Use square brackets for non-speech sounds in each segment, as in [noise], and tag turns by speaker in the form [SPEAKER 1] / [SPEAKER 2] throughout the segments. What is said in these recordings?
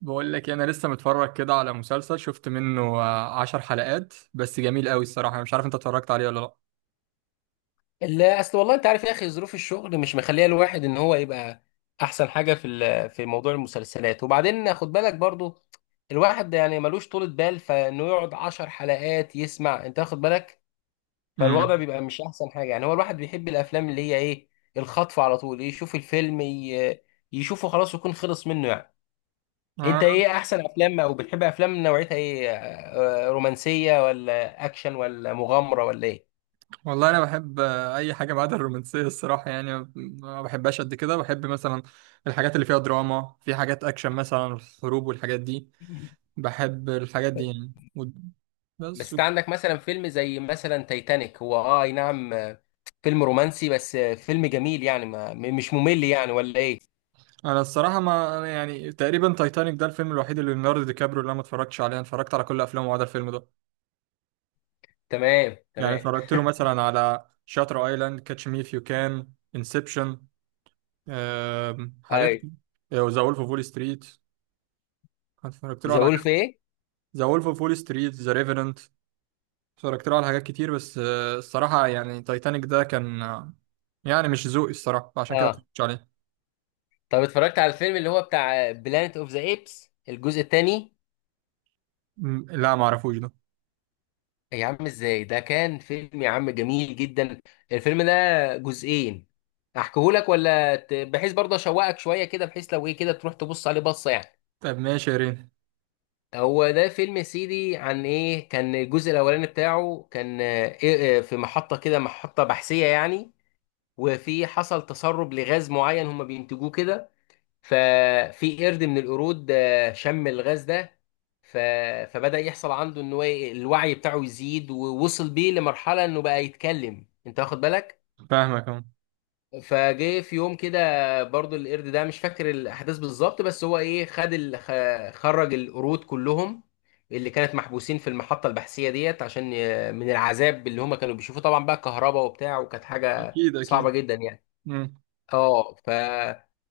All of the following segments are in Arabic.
[SPEAKER 1] بقول لك إيه، انا لسه متفرج كده على مسلسل شفت منه 10 حلقات بس جميل قوي الصراحه. أنا مش عارف انت اتفرجت عليه ولا لا؟
[SPEAKER 2] لا، اصل والله انت عارف يا اخي، ظروف الشغل مش مخليه الواحد ان هو يبقى احسن حاجه في موضوع المسلسلات. وبعدين خد بالك برضو الواحد يعني ملوش طولة بال فانه يقعد عشر حلقات يسمع، انت واخد بالك.
[SPEAKER 1] امم.
[SPEAKER 2] فالوضع بيبقى مش احسن حاجه. يعني هو الواحد بيحب الافلام اللي هي ايه، الخطف على طول، يشوف الفيلم يشوفه خلاص ويكون خلص منه يعني.
[SPEAKER 1] آه.
[SPEAKER 2] انت ايه احسن افلام، او بتحب افلام نوعيتها ايه؟ رومانسيه ولا اكشن ولا مغامره ولا ايه؟
[SPEAKER 1] والله انا بحب اي حاجه ما عدا الرومانسيه الصراحه يعني ما بحبهاش قد كده. بحب مثلا الحاجات اللي فيها دراما، في حاجات اكشن مثلا الحروب والحاجات دي،
[SPEAKER 2] [laughs]
[SPEAKER 1] بحب الحاجات دي يعني
[SPEAKER 2] بس
[SPEAKER 1] بس و-
[SPEAKER 2] انت عندك مثلا فيلم زي مثلا تايتانيك، هو اي نعم، فيلم رومانسي بس فيلم جميل يعني ما م- مش ممل يعني، ولا ايه؟
[SPEAKER 1] انا الصراحه، ما أنا يعني تقريبا تايتانيك ده الفيلم الوحيد اللي ليوناردو دي كابريو اللي انا ما اتفرجتش عليه. أنا اتفرجت على كل افلامه ما عدا الفيلم ده.
[SPEAKER 2] تمام،
[SPEAKER 1] يعني
[SPEAKER 2] تمام.
[SPEAKER 1] اتفرجت له مثلا على شاتر ايلاند، كاتش مي اف يو كان، انسبشن، حاجات.
[SPEAKER 2] اي.
[SPEAKER 1] ذا وولف اوف وول ستريت. اتفرجت له
[SPEAKER 2] ذا
[SPEAKER 1] على
[SPEAKER 2] وولف
[SPEAKER 1] كذا.
[SPEAKER 2] ايه؟
[SPEAKER 1] ذا وولف اوف وول ستريت، ذا ريفرنت. اتفرجت له على حاجات كتير، بس الصراحة يعني تايتانيك ده كان يعني مش ذوقي الصراحة عشان كده
[SPEAKER 2] اه.
[SPEAKER 1] متفرجتش عليه.
[SPEAKER 2] طب اتفرجت على الفيلم اللي هو بتاع بلانت اوف ذا ايبس الجزء الثاني؟
[SPEAKER 1] لا، ما اعرفوش ده.
[SPEAKER 2] يا عم ازاي، ده كان فيلم يا عم جميل جدا، الفيلم ده. جزئين. احكيهولك ولا بحيث برضه اشوقك شويه كده، بحيث لو ايه كده تروح تبص عليه بصه يعني.
[SPEAKER 1] طب ماشي يا رين.
[SPEAKER 2] هو ده فيلم يا سيدي، عن ايه كان الجزء الاولاني بتاعه، كان آه، إيه آه، في محطة كده، محطة بحثية يعني. وفي حصل تسرب لغاز معين هم بينتجوه كده. ففي قرد من القرود شم الغاز ده. ف... فبدأ يحصل عنده ان هو الوعي بتاعه يزيد، ووصل بيه لمرحلة انه بقى يتكلم، انت واخد بالك.
[SPEAKER 1] فاهمك اهو.
[SPEAKER 2] فجه في يوم كده، برضو القرد ده مش فاكر الاحداث بالظبط، بس هو ايه، خرج القرود كلهم اللي كانت محبوسين في المحطه البحثيه ديت، عشان من العذاب اللي هم كانوا بيشوفوه، طبعا بقى كهرباء وبتاع، وكانت حاجه
[SPEAKER 1] اكيد، اكيد.
[SPEAKER 2] صعبه جدا يعني.
[SPEAKER 1] مم.
[SPEAKER 2] اه ف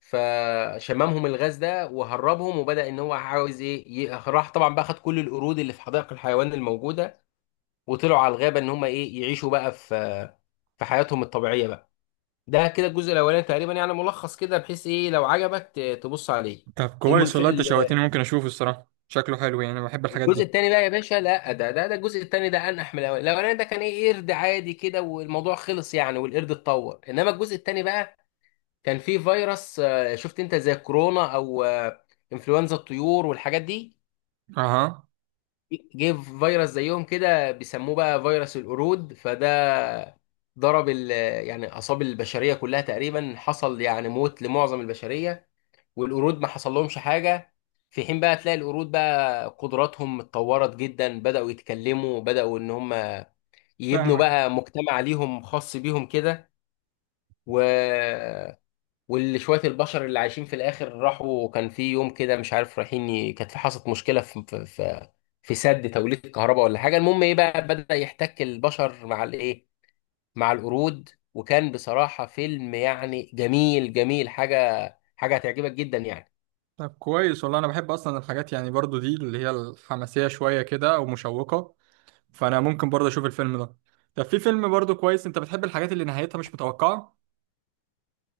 [SPEAKER 2] فشممهم الغاز ده وهربهم، وبدأ ان هو عاوز ايه، راح طبعا بقى خد كل القرود اللي في حدائق الحيوان الموجوده، وطلعوا على الغابه ان هم ايه، يعيشوا بقى في حياتهم الطبيعيه بقى. ده كده الجزء الاولاني تقريبا، يعني ملخص كده بحيث ايه لو عجبك تبص عليه.
[SPEAKER 1] طب كويس
[SPEAKER 2] الملف
[SPEAKER 1] والله، انت
[SPEAKER 2] ال-
[SPEAKER 1] شوقتني، ممكن اشوفه الصراحة. شكله حلو يعني، بحب الحاجات
[SPEAKER 2] الجزء
[SPEAKER 1] دي.
[SPEAKER 2] الثاني بقى يا باشا، لا ده ده الجزء الثاني ده انح من الاولاني. الاولاني ده كان ايه، قرد عادي كده والموضوع خلص يعني والقرد اتطور، انما الجزء الثاني بقى كان فيه فيروس، شفت انت، زي كورونا او انفلونزا الطيور والحاجات دي.
[SPEAKER 1] اها.
[SPEAKER 2] جه فيروس زيهم كده بيسموه بقى فيروس القرود، فده ضرب ال- يعني اصاب البشريه كلها تقريبا. حصل يعني موت لمعظم البشريه، والقرود ما حصل لهمش حاجه. في حين بقى تلاقي القرود بقى قدراتهم اتطورت جدا، بداوا يتكلموا، بداوا ان هم يبنوا
[SPEAKER 1] فاهمك.
[SPEAKER 2] بقى مجتمع ليهم خاص بيهم كده. و واللي شويه البشر اللي عايشين في الاخر، راحوا كان في يوم كده مش عارف رايحين كانت في حصلت مشكله في في سد توليد الكهرباء ولا حاجه، المهم ايه بقى، بدا يحتك البشر مع الايه، مع القرود، وكان بصراحه فيلم يعني جميل جميل، حاجه حاجه هتعجبك جدا يعني.
[SPEAKER 1] طب كويس والله، انا بحب اصلا الحاجات يعني برضو دي اللي هي الحماسيه شويه كده او مشوقه. فانا ممكن برضو اشوف الفيلم ده. طب في فيلم برضو كويس، انت بتحب الحاجات اللي نهايتها مش متوقعه؟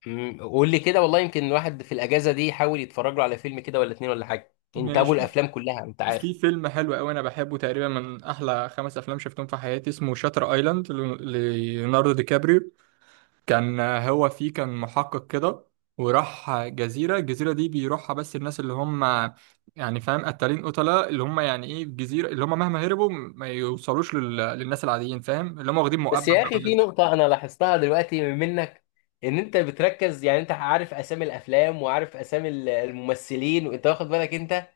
[SPEAKER 2] قول لي كده والله، يمكن الواحد في الاجازه دي يحاول يتفرج له على فيلم كده، ولا اتنين ولا حاجه. انت ابو
[SPEAKER 1] ماشي.
[SPEAKER 2] الافلام كلها انت،
[SPEAKER 1] في
[SPEAKER 2] عارف.
[SPEAKER 1] فيلم حلو قوي انا بحبه، تقريبا من احلى خمس افلام شفتهم في حياتي، اسمه شاتر ايلاند، ليوناردو دي كابريو. كان هو فيه كان محقق كده. وراح جزيرة، الجزيرة دي بيروحها، بس الناس اللي هم يعني فاهم، قتالين، قتلة، اللي هم يعني ايه الجزيرة اللي هم مهما هربوا ما يوصلوش للناس العاديين. فاهم، اللي هم واخدين مؤبد
[SPEAKER 2] بس يا
[SPEAKER 1] بقى
[SPEAKER 2] اخي في
[SPEAKER 1] والناس دي.
[SPEAKER 2] نقطه انا لاحظتها دلوقتي منك، ان انت بتركز يعني، انت عارف اسامي الافلام وعارف اسامي الممثلين، وانت واخد بالك انت.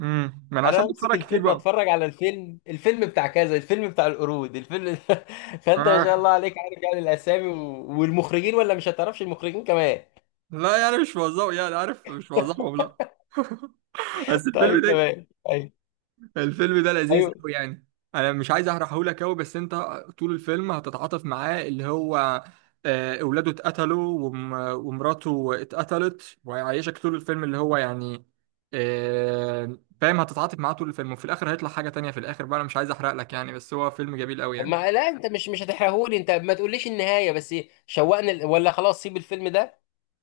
[SPEAKER 1] امم، ما انا
[SPEAKER 2] انا
[SPEAKER 1] عشان
[SPEAKER 2] امسك
[SPEAKER 1] بتفرج كتير
[SPEAKER 2] الفيلم
[SPEAKER 1] بقى.
[SPEAKER 2] اتفرج على الفيلم، الفيلم بتاع كذا، الفيلم بتاع القرود، الفيلم. [laughs] فانت ما شاء
[SPEAKER 1] آه.
[SPEAKER 2] الله عليك عارف يعني الاسامي والمخرجين، ولا مش هتعرفش المخرجين كمان؟
[SPEAKER 1] لا يعني مش بوظفه يعني، عارف، مش بوظفهم لا. [laughs] بس الفيلم
[SPEAKER 2] طيب،
[SPEAKER 1] ده،
[SPEAKER 2] تمام طيب.
[SPEAKER 1] الفيلم ده لذيذ
[SPEAKER 2] ايوه.
[SPEAKER 1] قوي يعني. انا مش عايز احرقه لك قوي بس انت، طول الفيلم هتتعاطف معاه اللي هو، اولاده اتقتلوا ومراته اتقتلت وهيعيشك طول الفيلم اللي هو يعني، فاهم، هتتعاطف معاه طول الفيلم وفي الاخر هيطلع حاجة تانية، في الاخر بقى انا مش عايز احرق لك يعني، بس هو فيلم جميل قوي
[SPEAKER 2] طب
[SPEAKER 1] يعني.
[SPEAKER 2] ما لا، انت مش هتحرقهولي، انت ما تقوليش النهايه بس، شوقنا ولا خلاص سيب الفيلم ده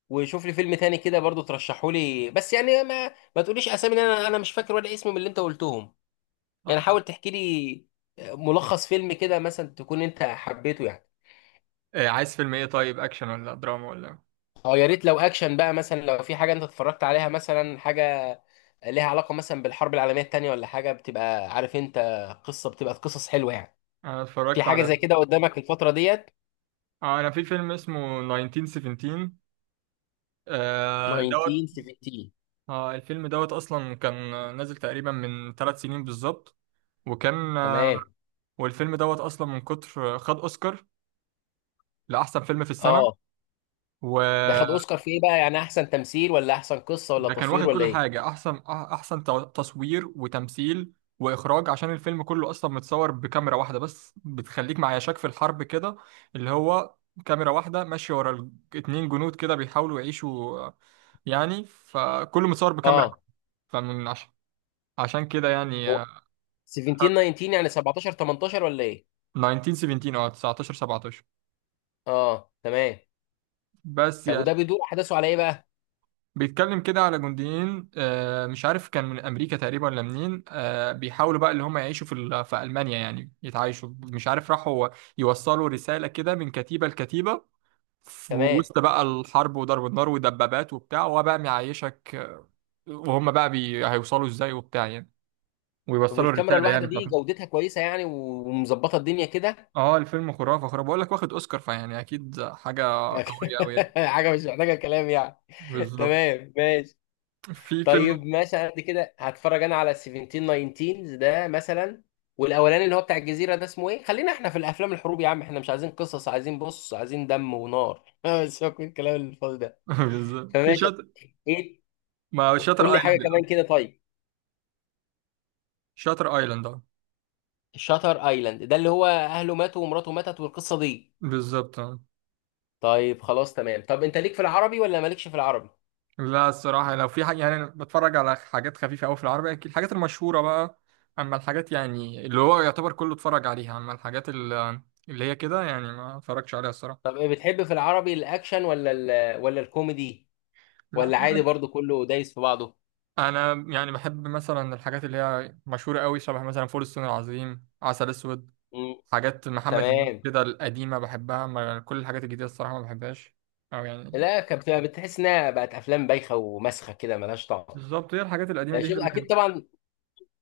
[SPEAKER 2] وشوف لي فيلم تاني كده برضو ترشحهولي، بس يعني ما تقوليش اسامي، إن انا مش فاكر ولا اسم من اللي انت قلتهم. يعني حاول تحكي لي ملخص فيلم كده مثلا تكون انت حبيته يعني.
[SPEAKER 1] عايز فيلم ايه طيب، اكشن ولا دراما ولا إيه؟
[SPEAKER 2] اه يا ريت لو اكشن بقى، مثلا لو في حاجه انت اتفرجت عليها، مثلا حاجه ليها علاقه مثلا بالحرب العالميه التانيه ولا حاجه، بتبقى عارف انت، قصه بتبقى قصص حلوه يعني.
[SPEAKER 1] انا
[SPEAKER 2] في
[SPEAKER 1] اتفرجت
[SPEAKER 2] حاجه
[SPEAKER 1] على،
[SPEAKER 2] زي كده قدامك الفتره ديت؟
[SPEAKER 1] انا في فيلم اسمه 1917 دوت.
[SPEAKER 2] 1917؟
[SPEAKER 1] اه، الفيلم دوت اصلا كان نازل تقريبا من 3 سنين بالظبط. وكان
[SPEAKER 2] تمام.
[SPEAKER 1] والفيلم دوت اصلا من كتر خد اوسكار لاحسن فيلم في السنه.
[SPEAKER 2] اه، ده خد
[SPEAKER 1] وده
[SPEAKER 2] اوسكار في ايه بقى، يعني احسن تمثيل ولا احسن قصه ولا
[SPEAKER 1] كان
[SPEAKER 2] تصوير
[SPEAKER 1] واخد
[SPEAKER 2] ولا
[SPEAKER 1] كل
[SPEAKER 2] ايه؟
[SPEAKER 1] حاجه، احسن تصوير وتمثيل واخراج، عشان الفيلم كله اصلا متصور بكاميرا واحده بس بتخليك مع يشاك في الحرب كده، اللي هو كاميرا واحده ماشيه ورا اتنين جنود كده بيحاولوا يعيشوا، يعني فكله متصور بكاميرا.
[SPEAKER 2] اه.
[SPEAKER 1] فمن عش- عشان كده يعني،
[SPEAKER 2] هو 17 19 يعني، 17 18 ولا ايه؟
[SPEAKER 1] 1917. اه، 19، 17.
[SPEAKER 2] اه، تمام.
[SPEAKER 1] بس
[SPEAKER 2] طب وده
[SPEAKER 1] يعني
[SPEAKER 2] بيدور احداثه على ايه بقى؟
[SPEAKER 1] بيتكلم كده على جنديين، مش عارف كان من امريكا تقريبا ولا منين، بيحاولوا بقى اللي هم يعيشوا في المانيا يعني يتعايشوا، مش عارف راحوا يوصلوا رساله كده من كتيبه لكتيبه في
[SPEAKER 2] تمام.
[SPEAKER 1] وسط بقى الحرب وضرب النار ودبابات وبتاع، وهو بقى معيشك، وهم بقى هيوصلوا ازاي وبتاع يعني،
[SPEAKER 2] طب
[SPEAKER 1] ويوصلوا
[SPEAKER 2] والكاميرا
[SPEAKER 1] الرساله
[SPEAKER 2] الواحده
[SPEAKER 1] يعني
[SPEAKER 2] دي
[SPEAKER 1] بتاعتهم.
[SPEAKER 2] جودتها كويسه يعني، ومظبطه الدنيا كده؟
[SPEAKER 1] اه الفيلم خرافه خرافه بقول لك، واخد اوسكار فيعني اكيد حاجه قويه
[SPEAKER 2] [laughs]
[SPEAKER 1] قوي يعني.
[SPEAKER 2] حاجه مش محتاجه كلام يعني.
[SPEAKER 1] بالظبط،
[SPEAKER 2] تمام، ماشي.
[SPEAKER 1] في
[SPEAKER 2] طيب،
[SPEAKER 1] فيلم.
[SPEAKER 2] ماشي، على قد كده هتفرج انا على 17 19 ده مثلا، والاولاني اللي هو بتاع الجزيره ده اسمه ايه. خلينا احنا في الافلام الحروب يا عم، احنا مش عايزين قصص، عايزين بص، عايزين دم ونار، [laughs] بس هو كل الكلام الفاضي ده.
[SPEAKER 1] [laughs] بالظبط في
[SPEAKER 2] فماشي.
[SPEAKER 1] شاطر
[SPEAKER 2] ايه؟
[SPEAKER 1] ما
[SPEAKER 2] قول
[SPEAKER 1] شاتر
[SPEAKER 2] لي حاجه
[SPEAKER 1] ايلاند
[SPEAKER 2] كمان
[SPEAKER 1] الأول.
[SPEAKER 2] كده طيب.
[SPEAKER 1] شاتر ايلاند، اه.
[SPEAKER 2] شاتر ايلاند ده اللي هو اهله ماتوا ومراته ماتت والقصه دي؟
[SPEAKER 1] بالظبط، اه.
[SPEAKER 2] طيب خلاص تمام. طب انت ليك في العربي ولا مالكش في العربي؟
[SPEAKER 1] لا، الصراحه لو في حاجه يعني انا بتفرج على حاجات خفيفه قوي في العربي، أكيد الحاجات المشهوره بقى، اما الحاجات يعني اللي هو يعتبر كله اتفرج عليها. اما الحاجات اللي هي كده يعني ما اتفرجش عليها الصراحه.
[SPEAKER 2] طب ايه بتحب في العربي، الاكشن ولا ولا الكوميدي،
[SPEAKER 1] لا،
[SPEAKER 2] ولا
[SPEAKER 1] في
[SPEAKER 2] عادي
[SPEAKER 1] حاجات.
[SPEAKER 2] برضو كله دايس في بعضه؟
[SPEAKER 1] انا يعني بحب مثلا الحاجات اللي هي مشهوره قوي، شبه مثلا فول الصين العظيم، عسل اسود،
[SPEAKER 2] مم.
[SPEAKER 1] حاجات محمد هنيدي
[SPEAKER 2] تمام.
[SPEAKER 1] كده القديمه بحبها، اما كل الحاجات الجديده الصراحه ما بحبهاش. او يعني،
[SPEAKER 2] لا، كانت بتبقى بتحس انها بقت افلام بايخه ومسخه كده ملهاش طعم.
[SPEAKER 1] بالظبط، هي الحاجات القديمه
[SPEAKER 2] يعني
[SPEAKER 1] دي هي
[SPEAKER 2] شوف،
[SPEAKER 1] اللي
[SPEAKER 2] اكيد
[SPEAKER 1] كانت.
[SPEAKER 2] طبعا،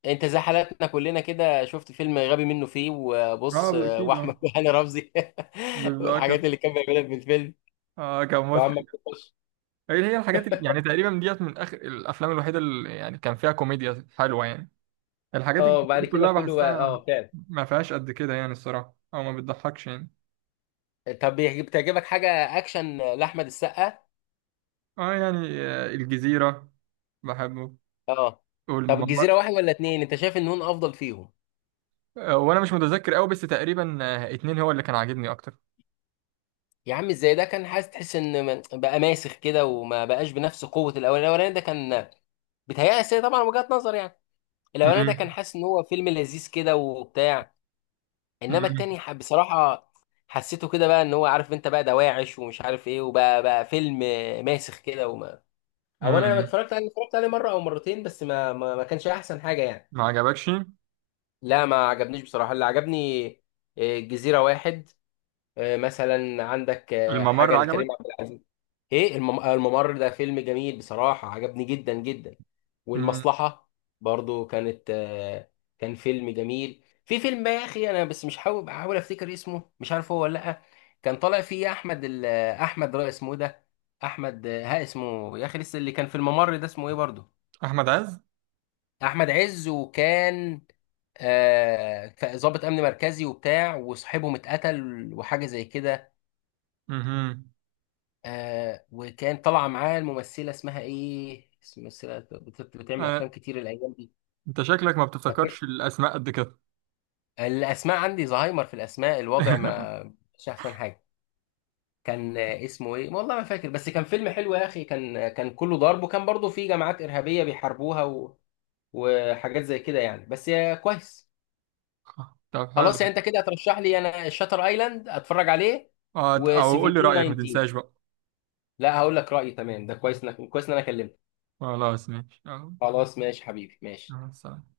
[SPEAKER 2] انت زي حالاتنا كلنا كده، شفت فيلم غبي منه فيه وبص،
[SPEAKER 1] اه، اكيد، اه.
[SPEAKER 2] واحمد [laughs] وهاني رمزي. [laughs]
[SPEAKER 1] بالظبط
[SPEAKER 2] والحاجات
[SPEAKER 1] كده.
[SPEAKER 2] اللي كان بيعملها في الفيلم
[SPEAKER 1] اه، كان
[SPEAKER 2] وعمك
[SPEAKER 1] مضحك.
[SPEAKER 2] تخش.
[SPEAKER 1] هي هي الحاجات اللي يعني تقريبا ديت من اخر الافلام الوحيده اللي يعني كان فيها كوميديا حلوه يعني، الحاجات دي
[SPEAKER 2] اه وبعد كده
[SPEAKER 1] كلها
[SPEAKER 2] كله
[SPEAKER 1] بحسها
[SPEAKER 2] اه، فعلا.
[SPEAKER 1] ما فيهاش قد كده يعني الصراحه، او ما بتضحكش يعني.
[SPEAKER 2] طب بتعجبك حاجه اكشن لاحمد السقا؟
[SPEAKER 1] اه يعني الجزيره بحبه.
[SPEAKER 2] اه. طب
[SPEAKER 1] والمم...
[SPEAKER 2] الجزيره واحد ولا اتنين، انت شايف ان هون افضل فيهم؟
[SPEAKER 1] وانا مش متذكر قوي، بس تقريبا اتنين هو اللي كان عاجبني اكتر.
[SPEAKER 2] يا عم، ازاي ده كان، حاسس تحس ان بقى ماسخ كده وما بقاش بنفس قوه الاولاني. الاولاني ده كان بيتهيألي طبعا وجهة نظر يعني، الاولاني ده كان
[SPEAKER 1] امم.
[SPEAKER 2] حاسس ان هو فيلم لذيذ كده وبتاع، انما
[SPEAKER 1] امم.
[SPEAKER 2] التاني بصراحه حسيته كده بقى، ان هو عارف انت، بقى دواعش ومش عارف ايه، وبقى فيلم ماسخ كده، وما. او انا لما
[SPEAKER 1] امم.
[SPEAKER 2] اتفرجت عليه، اتفرجت عليه مره او مرتين، بس ما كانش احسن حاجه يعني.
[SPEAKER 1] ما عجبكش؟
[SPEAKER 2] لا، ما عجبنيش بصراحه. اللي عجبني الجزيره واحد، مثلا عندك
[SPEAKER 1] الممر
[SPEAKER 2] حاجه لكريم
[SPEAKER 1] عجبك؟
[SPEAKER 2] عبد العزيز. ايه، الممر ده فيلم جميل بصراحة عجبني جدا جدا.
[SPEAKER 1] امم.
[SPEAKER 2] والمصلحة برضو كانت كان فيلم جميل. في فيلم بقى يا اخي انا بس مش بحاول افتكر اسمه، مش عارف هو ولا لا. كان طالع فيه احمد رأي، اسمه إيه ده، احمد آه، ها اسمه يا اخي لسه، اللي كان في الممر ده اسمه ايه برضو.
[SPEAKER 1] احمد عز.
[SPEAKER 2] احمد عز، وكان ضابط امن مركزي وبتاع، وصاحبهم اتقتل وحاجة زي كده.
[SPEAKER 1] امم.
[SPEAKER 2] وكان طالعه معاه الممثله، اسمها ايه، ممثله بتعمل
[SPEAKER 1] آه،
[SPEAKER 2] افلام كتير الايام دي.
[SPEAKER 1] انت شكلك ما
[SPEAKER 2] فكان
[SPEAKER 1] بتفتكرش الاسماء قد كده.
[SPEAKER 2] الاسماء عندي زهايمر في الاسماء، الوضع
[SPEAKER 1] [laughs]
[SPEAKER 2] ما مش احسن حاجه. كان اسمه ايه والله ما فاكر، بس كان فيلم حلو يا اخي، كان كان كله ضرب، وكان برضه في جماعات ارهابيه بيحاربوها وحاجات زي كده يعني، بس يا كويس.
[SPEAKER 1] طب، حلو.
[SPEAKER 2] خلاص يعني انت كده هترشح لي انا شاتر ايلاند اتفرج عليه
[SPEAKER 1] اه، او قول
[SPEAKER 2] و17
[SPEAKER 1] لي رأيك ما
[SPEAKER 2] 19.
[SPEAKER 1] تنساش بقى.
[SPEAKER 2] لا هقول لك رايي تمام. ده كويس، انك كويس ان انا كلمتك.
[SPEAKER 1] خلاص ماشي، اه.
[SPEAKER 2] خلاص ماشي حبيبي ماشي.
[SPEAKER 1] سلام.